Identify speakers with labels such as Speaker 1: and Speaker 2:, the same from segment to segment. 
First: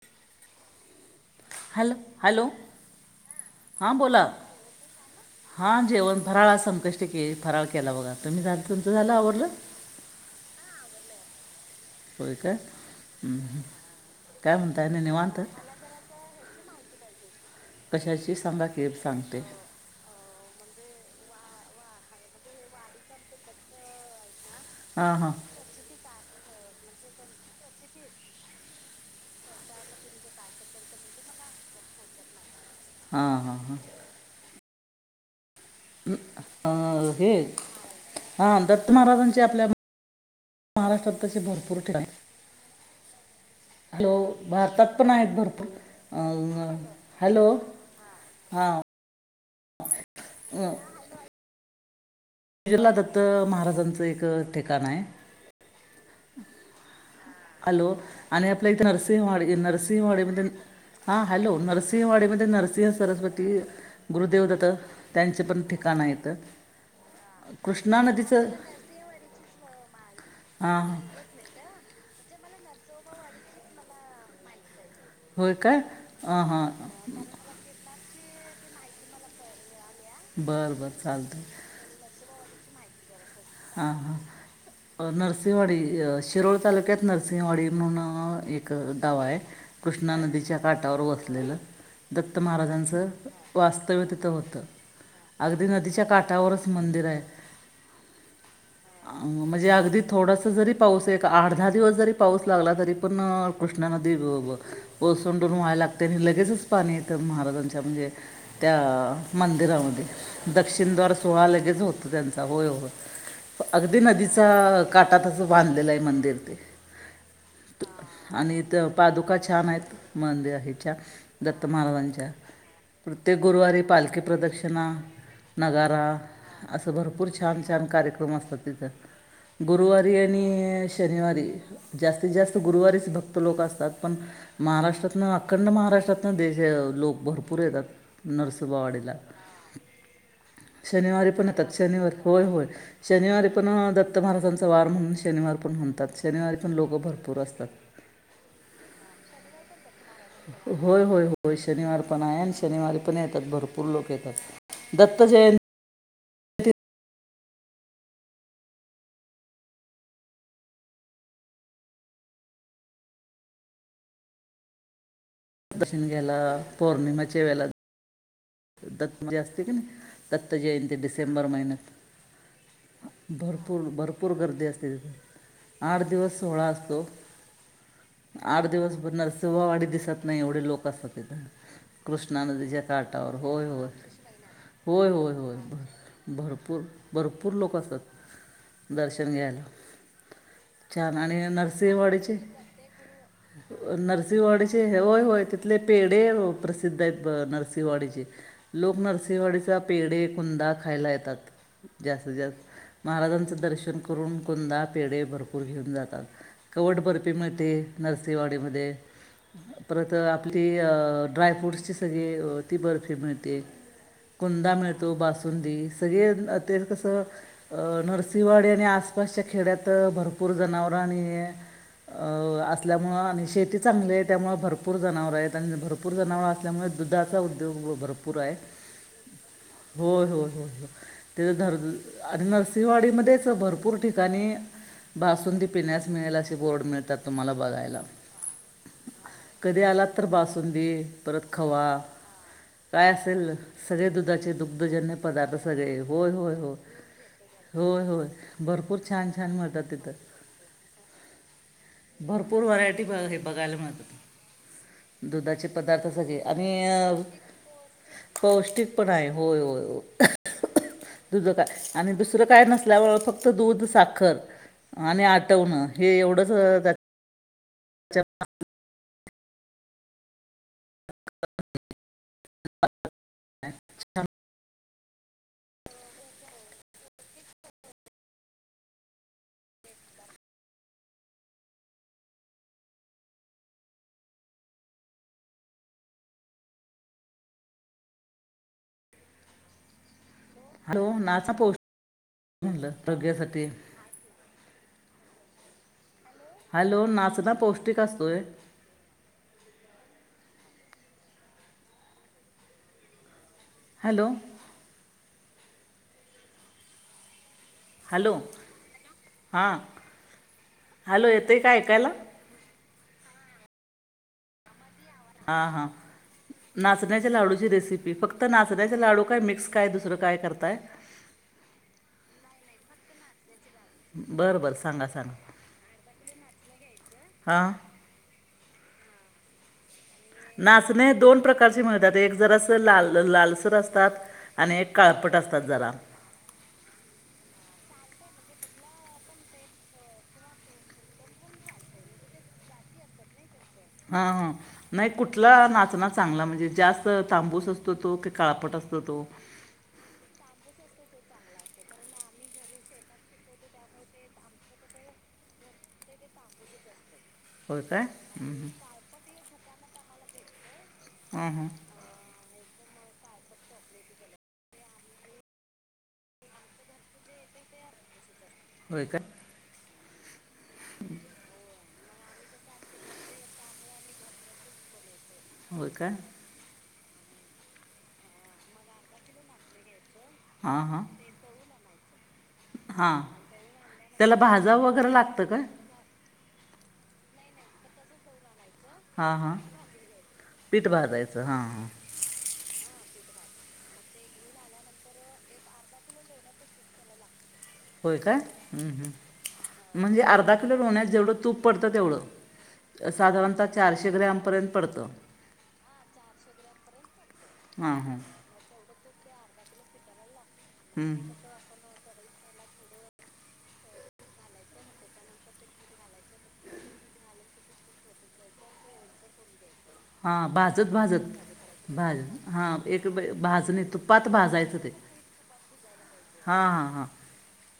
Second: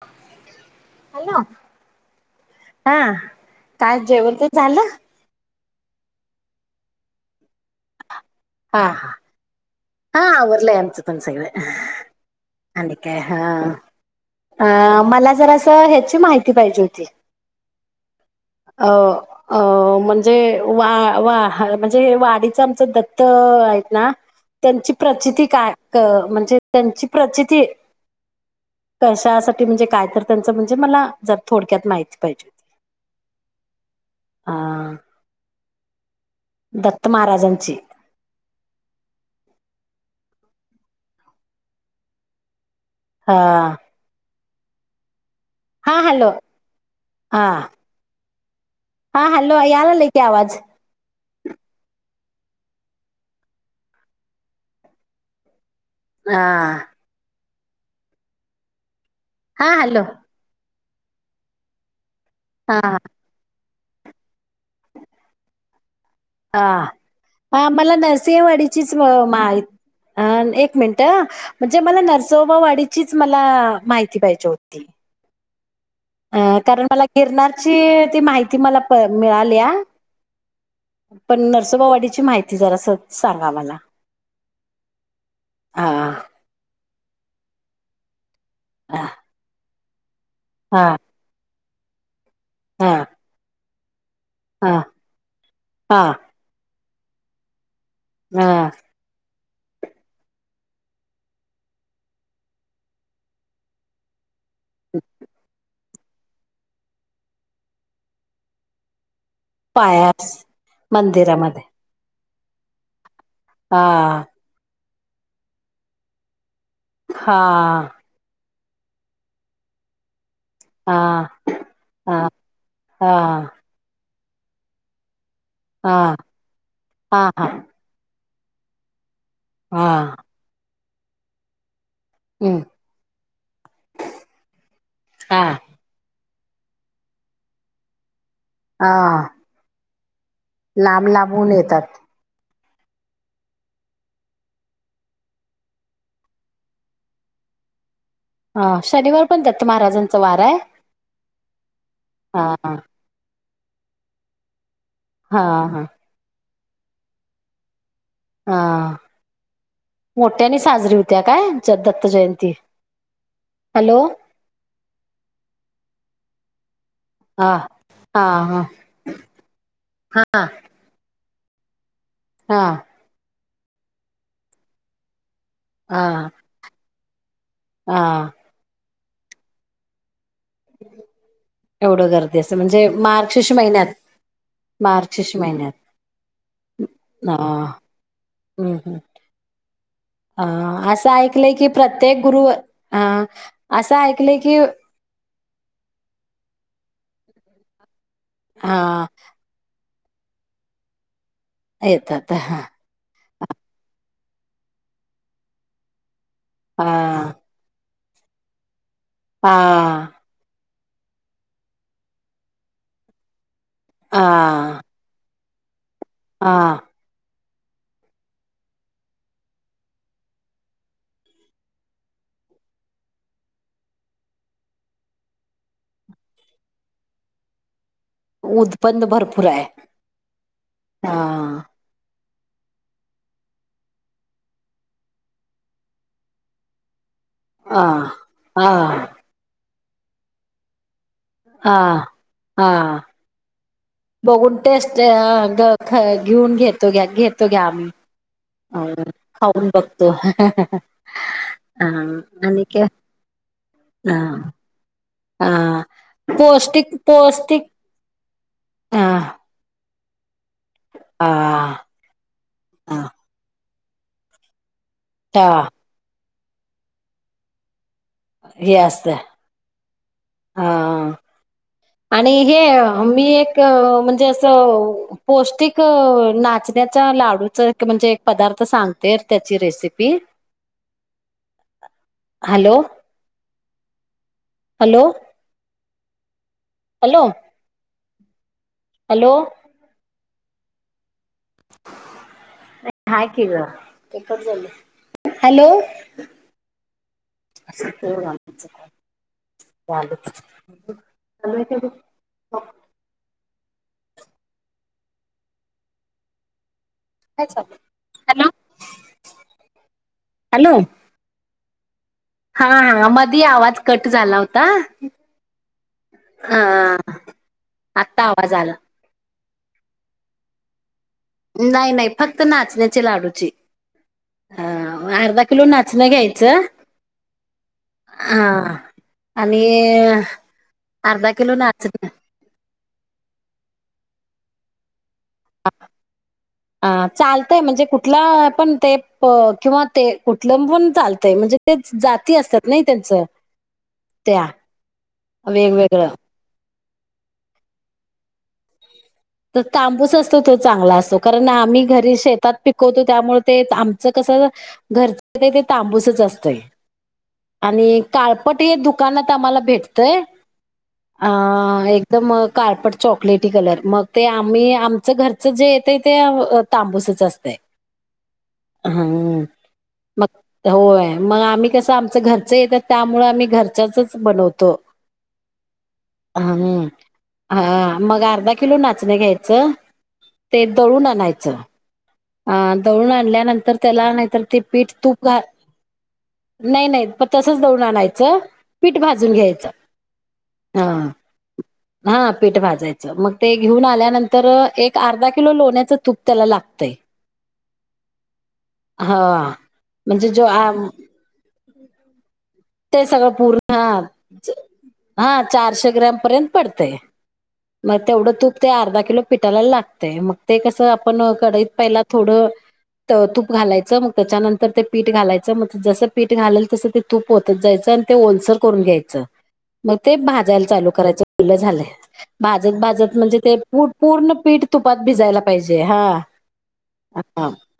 Speaker 1: [unintelligible] Hello
Speaker 2: hello hello
Speaker 1: हा काय जेवण तेन झालं
Speaker 2: हा जेवण फराळा संकष्टी केेलई फराळ केला बघा तुम्ही झा
Speaker 1: हा
Speaker 2: तुमच झालं आवरल
Speaker 1: हा आवरलंय आमचं पण सगळं
Speaker 2: होय का
Speaker 1: आणि काय
Speaker 2: हं, हं. काय म्हणताय ना
Speaker 1: अ मला
Speaker 2: निवांत
Speaker 1: जर असं ह्याची माहिती पाहिजे होती
Speaker 2: कशाची सांगा की
Speaker 1: अ
Speaker 2: सांगते
Speaker 1: अ म्हणजे वा वा ह म्हणजे हे वाडीचं आमचं दत्त आहेत ना त्यांची
Speaker 2: हां हां
Speaker 1: प्रचिती काय म्हणजे त्यांची प्रचिती कशासाठी म्हणजे काय तर त्यांचं म्हणजे मला जर थोडक्यात माहिती पाहिजे होती
Speaker 2: हा हा हा
Speaker 1: अ
Speaker 2: अ
Speaker 1: दत्त
Speaker 2: हे
Speaker 1: महाराजांची
Speaker 2: हा दत्त महाराजांचे आपल्या महाराष्ट्रात तचे भरपूर ठिकाण
Speaker 1: हा
Speaker 2: हॅलो भारतात पण आहेत
Speaker 1: हॅलो
Speaker 2: भरपूर
Speaker 1: हा
Speaker 2: हॅलो हा
Speaker 1: हा हॅलो यालाले कि आवाज
Speaker 2: शजुला दत्त महाराजांचं एक ठिकाण आहे
Speaker 1: हा
Speaker 2: हॅलो आणि आपल्या इथे नरसिंहवाडी
Speaker 1: हा हॅलो
Speaker 2: नरसिंहवाडी म्हणजे हा हॅलो नरसिंहंवाडी नरसिंह
Speaker 1: हा
Speaker 2: सरस्वती गुरुदेव दात त्यांचे पण ठिकाण आहेत
Speaker 1: ह हा मला
Speaker 2: कृष्णा नदीचं
Speaker 1: नरसिंवाडीचीच माहिती अ एक
Speaker 2: हां हां
Speaker 1: मिनिट म्हणजे मला नरहिं नरसोबावाढीचीच मला माहिती पाहिजे होती
Speaker 2: होय काय
Speaker 1: अ
Speaker 2: हां हां
Speaker 1: कारण मला गिरनची ती माहिती मला मिळाली या
Speaker 2: बरं बरं चालतं
Speaker 1: पण नरसोबावाडीची माहिती जरा सत
Speaker 2: हा हा नरसिंहवाडी
Speaker 1: हा
Speaker 2: शिरोळ तालुक्यात नरसिंहवाडी म्हणून एक
Speaker 1: हा
Speaker 2: गाव आहे कृष्णा नदीच्या
Speaker 1: हा
Speaker 2: काठावर वसलेलं दत्त
Speaker 1: हा
Speaker 2: महाराजांचं वास्तव्य तिथं होतं
Speaker 1: हा
Speaker 2: अगदी
Speaker 1: हा
Speaker 2: नदीच्या काठावरच मंदिर आहे
Speaker 1: हा
Speaker 2: म्हणजे अगदी थोडासं जरी पाऊस एक आठ दहा दिवस जरी पाऊस लागला तरी पण कृष्णा नदी बर ओसंडून व्हायला लागते आणि लगेचच पाणी येतं महाराजांच्या म्हणजे त्या मंदिरामध्ये
Speaker 1: पायास
Speaker 2: दक्षिणद्वार सोहळा
Speaker 1: मंदिरामध्ये
Speaker 2: लगेच होतो त्यांचा. होय होय.
Speaker 1: हा
Speaker 2: अगदी नदीचा काटातचं बांधलेलंय मंदिर ते.
Speaker 1: हा.
Speaker 2: त पादुका छान आहेत. मंदिर
Speaker 1: हा
Speaker 2: हेच्या.
Speaker 1: हा
Speaker 2: दत्त
Speaker 1: हा
Speaker 2: महाराजांच्या प्रत्येक
Speaker 1: हा
Speaker 2: गुरुवारी पालखी प्रदक्षिणा, नगारा
Speaker 1: हा
Speaker 2: असं भरपूर
Speaker 1: हा
Speaker 2: छान रम असतात तिथं. गुरुवारी
Speaker 1: हा
Speaker 2: आणि शनिवारी जास्तीत जास्त
Speaker 1: हम्म,
Speaker 2: गुरुवारीच भक्त लोक असतात. पण महाराष्ट्रातन,
Speaker 1: हा
Speaker 2: अखंड महाराष्ट्रात देश लोक भरपूर येतात
Speaker 1: हा
Speaker 2: नरसोबावाडीला.
Speaker 1: लांब
Speaker 2: शनिवारी पण
Speaker 1: लांबून
Speaker 2: येतात. शनिवार होय होय. शनिवारी पण दत्त महाराजांचा वार म्हणून शनिवार पण म्हणतात. शनिवारी पण लोकं भरपूर बसतात.
Speaker 1: हा शनिवार पण दत्त महाराजां
Speaker 2: होय-होय-होय. शनिवार पण हाय
Speaker 1: हा
Speaker 2: आणि
Speaker 1: हा
Speaker 2: शनिवारी पण येतात. भरपूर लोकं येतात. दत्त
Speaker 1: हा
Speaker 2: जयं
Speaker 1: हा हा. मोठ्यानी साजरी होत्या काय? ज दत्त जयंती. हॅलो!
Speaker 2: दशिणग्याला, पौर्णिमाच्या
Speaker 1: हा
Speaker 2: वेळेला
Speaker 1: हा हा
Speaker 2: दत्त जे असते कने,
Speaker 1: हा
Speaker 2: दत्त जयंती डिसेंबर महिन्यात
Speaker 1: हा.
Speaker 2: भरपूर भरपूर गर्दी असते तिथं.
Speaker 1: हा
Speaker 2: आठ दिवस सोळा असतो.
Speaker 1: हा
Speaker 2: आठ दिवस बनणार, सवावाढ दिवसत नाही एवढे लोक असतात तिथं.
Speaker 1: एवढं गर्दी
Speaker 2: कृष्णा
Speaker 1: असं
Speaker 2: नदीच्या
Speaker 1: म्हणजे
Speaker 2: काटावर,
Speaker 1: मार्गशीर्ष
Speaker 2: होय
Speaker 1: महिन्यात
Speaker 2: होय.
Speaker 1: मार्गशीर्ष
Speaker 2: होय-होय-होय.
Speaker 1: महिन्यात
Speaker 2: भरपूर
Speaker 1: हा
Speaker 2: भरपूर लोक
Speaker 1: हम्म
Speaker 2: असतात.
Speaker 1: हम्म
Speaker 2: दर्शन घ्यायला.
Speaker 1: हा असं
Speaker 2: छान आणि
Speaker 1: ऐकलंय की प्रत्येक
Speaker 2: नरसिंहवाडीचे
Speaker 1: गुरु हा असं ऐकलंय की
Speaker 2: नरसिंहवाडीचे हे ओ तिथले पेढ प्रसिद्ध आहेत नरसिंवाडीचे.
Speaker 1: हा
Speaker 2: लोक नरसिंवाडीचा पेढे, कुंदा खायला येतात
Speaker 1: येतात
Speaker 2: जास्तीत
Speaker 1: हा
Speaker 2: जास्त माहाराजांचं दर्शन करून कुंदा, पेढे भरपूर घेऊन जातात. कवट बरफी
Speaker 1: हा
Speaker 2: मिळते. नरसिंवाडीमध्ये.
Speaker 1: हा
Speaker 2: परत आपली ड्रायफ्रूट्सची सगळी ती बर्फी मिळते. कुंदा
Speaker 1: हा
Speaker 2: मिळतो. बासुंदी सगळे
Speaker 1: हा
Speaker 2: ते कसं नरसिंवाडी आणि आसपासच्या खेड्यात भरपूर जनावरं आणि अ असल्यामुळं आणि शेती चांगली आहे त्यामुळे भरपूर जनावरं आहेत आणि भरपूर जनावरं असल्यामुळे दुधचा उ ळ भरपूर आहे.
Speaker 1: उदबंद भरपूर आहे
Speaker 2: होय-होय-होय हो
Speaker 1: हा
Speaker 2: ते धर आणि नरसिंवाडीमध्येच भरपूर ठिकाणी बासुंदी पिण्यास मिळेल, अशी बोर्ड मिळतात. तुम्हाला
Speaker 1: ह
Speaker 2: बघायला
Speaker 1: हा.
Speaker 2: कधी आलात तर बासुंदी परत
Speaker 1: हा
Speaker 2: खवा
Speaker 1: हा
Speaker 2: काय असेल सगळे दुधाचे
Speaker 1: बघून टेस्ट
Speaker 2: दुग्धजन्य पदार्थ सगळे होय होय
Speaker 1: घेऊन
Speaker 2: हो
Speaker 1: घेतो
Speaker 2: होय होय.
Speaker 1: अ
Speaker 2: भरपूर छान छान
Speaker 1: खऊन
Speaker 2: मिळतात
Speaker 1: बघतो
Speaker 2: तिथं
Speaker 1: हह हाह.
Speaker 2: भरपूर व्हरायटी हे बघाय, हे बघायला
Speaker 1: ह
Speaker 2: मिळतात. दुधाचे
Speaker 1: ह
Speaker 2: पदार्थ सगळे
Speaker 1: पौष्टिक
Speaker 2: आणि
Speaker 1: पौष्टिक ह
Speaker 2: पौष्टिकपणाय होय होय होय.
Speaker 1: ह
Speaker 2: दुध काय आणि दुसरं काय नसल्यामुळं फक्त दूध, साखर आणि
Speaker 1: ह
Speaker 2: आटवणं हे एवढंच
Speaker 1: हे असतंय हा आणि हे मी एक म्हणजे असं पौष्टिक नाचण्याचा लाडूचं म्हणजे एक पदार्थ सांगते त्याची recipe hello hello hello hello
Speaker 2: hello, ना पो म्हणलं
Speaker 1: हाय की ग
Speaker 2: आरोग्यसाठी.
Speaker 1: ते कट झालं हॅलो
Speaker 2: नाचना
Speaker 1: अस
Speaker 2: पौष्टिक असतोय
Speaker 1: चाले ती
Speaker 2: हॅलो
Speaker 1: काय चाल
Speaker 2: हॅलो हां हॅलो येतंय का ऐकायला
Speaker 1: ह मध आवाज कट झाला होता
Speaker 2: हा हा नाचण्याच्या लाडूची रेसिपी
Speaker 1: आत्ता
Speaker 2: फक्त
Speaker 1: आवाज आला
Speaker 2: नाचण्याचे लाडू काय मिक्स काय दुसरं काय करताय
Speaker 1: नाही नाही फक्त नाचण्याचे लाडूची
Speaker 2: बरं बरं सांगा
Speaker 1: हा
Speaker 2: सांगा
Speaker 1: अर्धा किलो नाचणं घ्यायचं
Speaker 2: हां
Speaker 1: हा आणि
Speaker 2: नाचणे
Speaker 1: अर्धा
Speaker 2: दोन
Speaker 1: किलो
Speaker 2: प्रकारचे
Speaker 1: नाचणं
Speaker 2: मिळतात एक जरा अस लाल लालसर असतात आणि काळपट असतात जरा
Speaker 1: ह चालतय म्हणजे कुठे कुठला पण ते किंवा ते कुठलं पण चालतय म्हणजे ते जाती असतात नाही त्यां स
Speaker 2: हा हा नाही कुठला
Speaker 1: वेगवेगळं
Speaker 2: नाचण चांगला म्हणजे जास्त तांबूस असतो तो की काळापट असतो तो
Speaker 1: तर तांबूस असतो तो चांगला असतो कारण आम्ही घरी शेतात पिकवतो त्यामुळे ते आमचं कस घरच ते तांबूसच असतय
Speaker 2: होय
Speaker 1: आणि
Speaker 2: काय
Speaker 1: काळपट हे दुकानात आम्हाला भेटतय अ
Speaker 2: हां हां
Speaker 1: एकदम कारपट चॉकलेटी कलर मग ते आम्ही आमचं घरचं जे येतंय ते तांबूसच असत
Speaker 2: होय काय
Speaker 1: हम्म मग होय मग आम्ही कसं आमचं घरचं येतात त्यामुळे आम्ही घरच्याचच बनवतो
Speaker 2: होय काय
Speaker 1: हम्म हा मग अर्धा किलो नाचणे घ्यायचं ते
Speaker 2: हां हां
Speaker 1: दळून आणायचं अ दळून
Speaker 2: हां
Speaker 1: आणल्यानंतर त्याला नाहीतर ते
Speaker 2: भाजावं
Speaker 1: पीठ
Speaker 2: वगैरे
Speaker 1: तूप घा
Speaker 2: लागतं काय
Speaker 1: नाही नाही प तसच दौडन आणायचं पीठ भाजून
Speaker 2: हां हां
Speaker 1: घ्यायचं हा
Speaker 2: पीठ भाजायचं हां हां
Speaker 1: हा पीठ भाजायचं मग ते घेऊन आल्यानंतर एक अर्धा किलो लोण्याचं तूप त्याला लागतंय
Speaker 2: होय काय हम्म
Speaker 1: हा
Speaker 2: हम् म्हणजे
Speaker 1: जो
Speaker 2: अर्धा किलो
Speaker 1: आम
Speaker 2: लोहण्यात जेवढं तूप पडतं तेवढं
Speaker 1: ते सगळं
Speaker 2: साधारणतः
Speaker 1: पूर्ण हा
Speaker 2: चारशे ग्रॅमपर्यंत पडतं
Speaker 1: हा चारशे ग्रॅम पर्यंत पडते मग
Speaker 2: हां हां
Speaker 1: तेवढं तूप ते अर्धा किलो पिटायला लागते मग ते कसं
Speaker 2: हं.
Speaker 1: आपण कडईत पहिला थोडं तूप घालायचं मग त्याच्यानंतर ते पीठ घालायचं मग जस पीठ घालेल तसं ते तूप पोहतच जायचं आणि ते ओलसर करून घ्यायचं मग ते
Speaker 2: हां
Speaker 1: भाजायला चालू
Speaker 2: भाजत
Speaker 1: करायच
Speaker 2: भाजत
Speaker 1: फुलं झालं
Speaker 2: भाज हां
Speaker 1: भाजत
Speaker 2: एक
Speaker 1: भाजत
Speaker 2: ब-
Speaker 1: म्हणजे ते
Speaker 2: भाजणी तुपात
Speaker 1: पूर्ण पीठ
Speaker 2: भाजायचं ते
Speaker 1: तुपात भिजयला पाहिजे हा
Speaker 2: हां हां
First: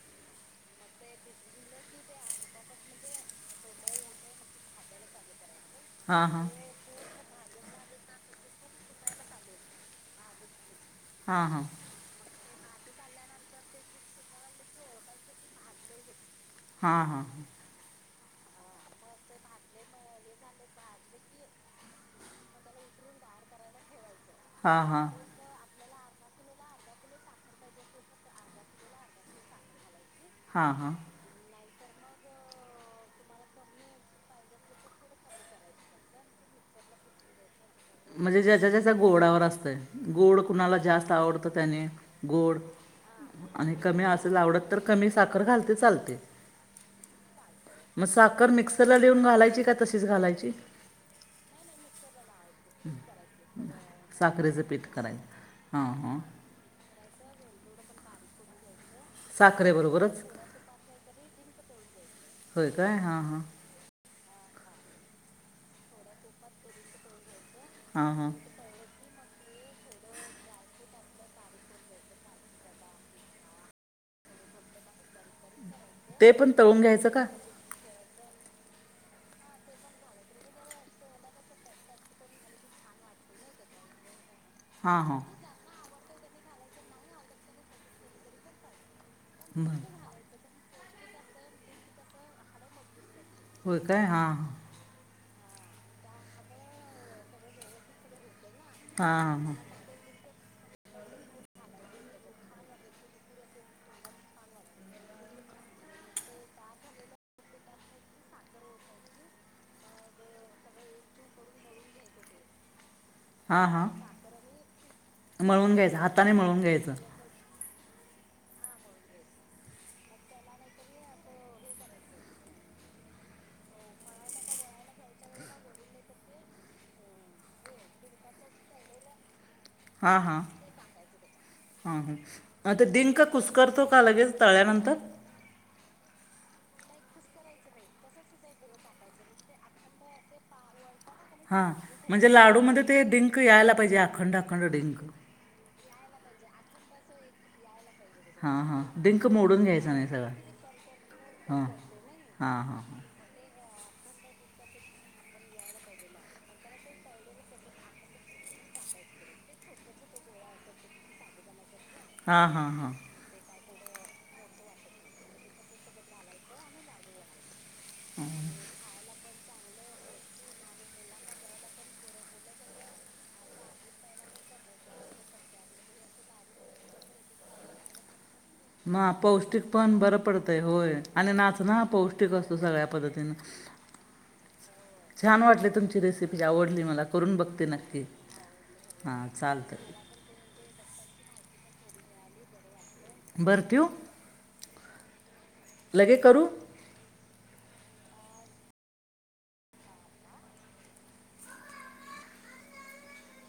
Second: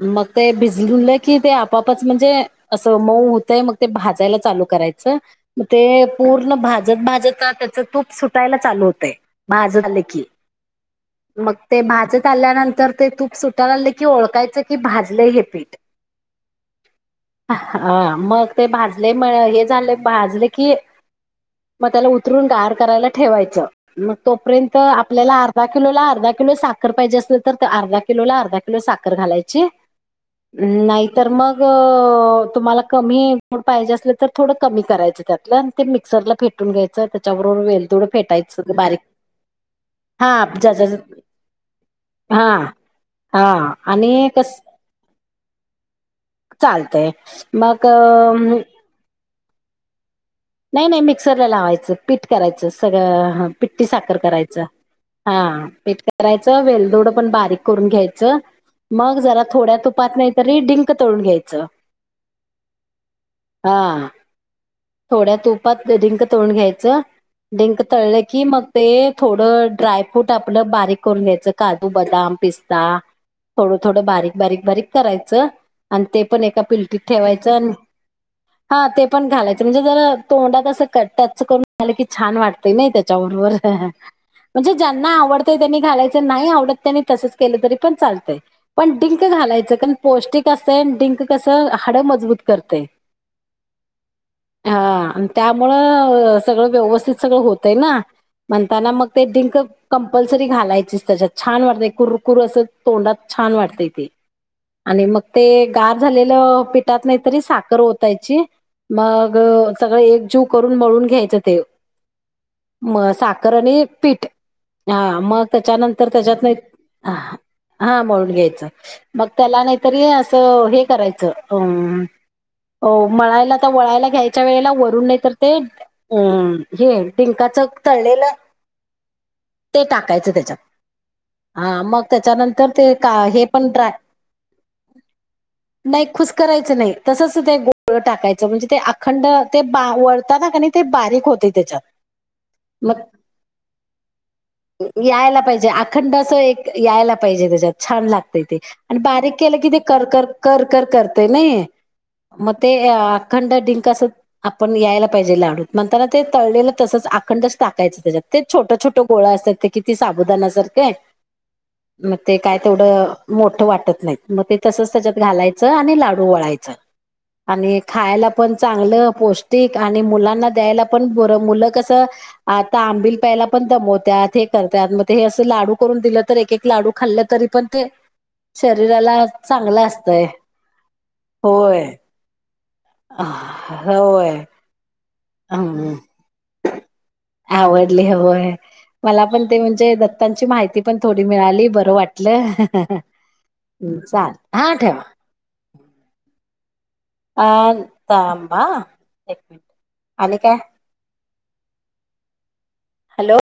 Speaker 1: मग ते भिजलं की ते आपापच म्हणजे असं मऊ होतंय मग ते भाजायला चालू करायच ते
Speaker 2: हां हां
Speaker 1: पूर्ण भाजप भाजप त्याच तूप सुटायला चालू होतयज की
Speaker 2: हां
Speaker 1: मग
Speaker 2: हां
Speaker 1: तेज चाल्यानंतर ते तूप सुटाय लाले की ओळखायचं की भाजलंय हे पीठ
Speaker 2: हा हा
Speaker 1: हा मग ते भाज झाले भाजले की मग त्याला उतरून गार करायला ठेवायचं तो पर्यंत
Speaker 2: हां हां
Speaker 1: आपल्याला अर्धा? अर्धा किलो ला अर्धा किलो साखर पाहिजे असल तर अर्धा किलोला अर्धा किलो साखर घालायची
Speaker 2: हां हां
Speaker 1: नाही तर मग तुम्हाला कमी. पाहिजे अस तर थोडं कमी करायचं त्यातलं त्मिक्सरला फेटून घ्यायचं त्याच्यावर वेलदोडे
Speaker 2: म्हणजे ज्याच्या
Speaker 1: फेटायचं
Speaker 2: ज्याच्या
Speaker 1: बारीक
Speaker 2: गोडावर असतंय
Speaker 1: हा
Speaker 2: गोड कुणाला जास्त आवडतं त्याने गोड आणि कमी असेल आवडत तर कमी साखर घालते चालते.
Speaker 1: चालतंय मग
Speaker 2: साखर मिक्सरला लिहून घालायची का तशीच घाल्याची
Speaker 1: नाही नाही मिक्सरला लावायचं. पीठ करायचं सगळं पिठीसाखर
Speaker 2: साखरेचं
Speaker 1: करायचं
Speaker 2: पीठ
Speaker 1: हा
Speaker 2: करायचं हां
Speaker 1: पीठ
Speaker 2: हां
Speaker 1: करायचं वेलदोड. पण बारीक करून घ्यायच मग जरा थोड्या तुपात
Speaker 2: साखरेबरोबरच
Speaker 1: नाही. तरी डिंक तळून घ्यायचं.
Speaker 2: होय काय हा हा.
Speaker 1: हा थोड्या तुपात डिंक तळून घ्यायचं डिंक
Speaker 2: हां
Speaker 1: तळलै
Speaker 2: हां
Speaker 1: कि मग ते थोडं ड्रायफूट आपलं बारीक करून घ्यायचं काजू बदाम पिस्ता थोडं थोडं बारिक बारिक बारिक करायचं. आणि ते पण एका
Speaker 2: तळून
Speaker 1: पिलटीत
Speaker 2: घ्यायचं का
Speaker 1: ठेवायचं हा ते पण घालायचं म्हणजे तोंडात अस क टच करून झालं की छान वाटतय नाही त्याच्याबरोबर. म्हणजे
Speaker 2: हां
Speaker 1: ज्यांना
Speaker 2: हां
Speaker 1: आवडतंय त्यांनी घालायचं नाही आवडतं त्यांनी तसंच केलं तरी पण चालतंय पण. डिंक घालायचं
Speaker 2: बरं.
Speaker 1: कारण पौष्टिक असंतय आणि डिंक कसं हाडं मजबूत करतेय.
Speaker 2: होय काय हा ह.
Speaker 1: हा आणी त्यामुळं सगळं व्यवस्थित सगळं होतंय ना म्हणताना मग ते
Speaker 2: हां
Speaker 1: डिंक कंपल. सरी घालायचीच त्याच्यात छान वाटत कुरकुर अस तोंडात छान वाटतंय ते आणि मग ते गार झालेलं पिठात नाही तरी साखर ओतायची मग. सगळे एकजीव करून मळून घ्यायचं ते. मग साखर
Speaker 2: हां हां
Speaker 1: आणि
Speaker 2: हां
Speaker 1: पीठ हा मग
Speaker 2: मळून घ्यायचं
Speaker 1: त्याच्यानंतर
Speaker 2: हाताने
Speaker 1: त्याच्यात नाही.
Speaker 2: मळून घ्यायचं
Speaker 1: हा मळून घ्यायचं मग त्याला नाहीतर असं हे करायचं. हो मळायला तर वळायला घ्यायचं. च्या वेळेला वरून नाही तर ते अ. हे डिंकाच तळलेलं ते
Speaker 2: हां
Speaker 1: टाकायचं
Speaker 2: हां
Speaker 1: त्याच्यात. हा
Speaker 2: हां
Speaker 1: मग
Speaker 2: हां
Speaker 1: त्याच्यानंतर
Speaker 2: अं,
Speaker 1: ते का
Speaker 2: डिंक
Speaker 1: हे पण
Speaker 2: कुस्करतो
Speaker 1: ड्राय
Speaker 2: का लगेच तळल्यानंतर
Speaker 1: नाही खुश करायचं नाही तसच ते गोळ टाकायचं म्हणजे ते अखंड ते बा वळताना कमी ते बा
Speaker 2: हा म्हणजे लाडूमध्ये ते डिंक यायला पाहिजे अखंड अखंड डिंक.
Speaker 1: थंड अस एक यायला पाहिजे त्याच्यात छान लागते ते
Speaker 2: हां हां
Speaker 1: आणि
Speaker 2: डिंक
Speaker 1: बारीक केलं
Speaker 2: मोडून
Speaker 1: कि ते
Speaker 2: घ्यायचा
Speaker 1: कर
Speaker 2: नाही
Speaker 1: कर
Speaker 2: सगळा
Speaker 1: कर कर करतय. नाहि
Speaker 2: हां
Speaker 1: मग
Speaker 2: हां
Speaker 1: ते
Speaker 2: हां
Speaker 1: अखंड डिंक. कसं आपण यायला पाहिजे लाडूत म्हणताना ते तळलेलं तसच आखंड टाकायचं त्याच्यात ते छोटे छोटे छोट गोळे असतात ते किती साबुदाना सारखे मग ते
Speaker 2: हां हां
Speaker 1: काय
Speaker 2: हां हां
Speaker 1: तेवढं मोठ वाटत. टत नाही मग ते तसच त्याच्यात घालायचं आणि लाडू वळायचं आणि खायला पण चांगलं पौष्टिक आणि मुलांना द्यायला पण बर मुलं कस आता आंबिल प्यायला पण दमत. त्यात हे करत्यात मग हे अस लाडू करून दिलं तर एक एक लाडू खाल्ले तरी पण ते
Speaker 2: म
Speaker 1: शरीराला
Speaker 2: पौष्टिक
Speaker 1: चांगलं
Speaker 2: पण बरं
Speaker 1: असतंय
Speaker 2: पडतंय होय आणि नाच ना पौष्टिक असतो सगळ्या पद्धती
Speaker 1: अ. होय,
Speaker 2: छान वाटले
Speaker 1: हम्म
Speaker 2: तुमची रेसिपी आवडली मला करून बघते नक्की
Speaker 1: आवडली होय मला
Speaker 2: हां
Speaker 1: पण ते म्हणजे
Speaker 2: चालतं
Speaker 1: दत्तांची माहिती पण थोडी मिळाली बरं वाटलं
Speaker 2: बरं ठेवू
Speaker 1: हा चाल हा ठेवा
Speaker 2: लगे करू
Speaker 1: अ थांबा एक मिनट आणि काय हॅलो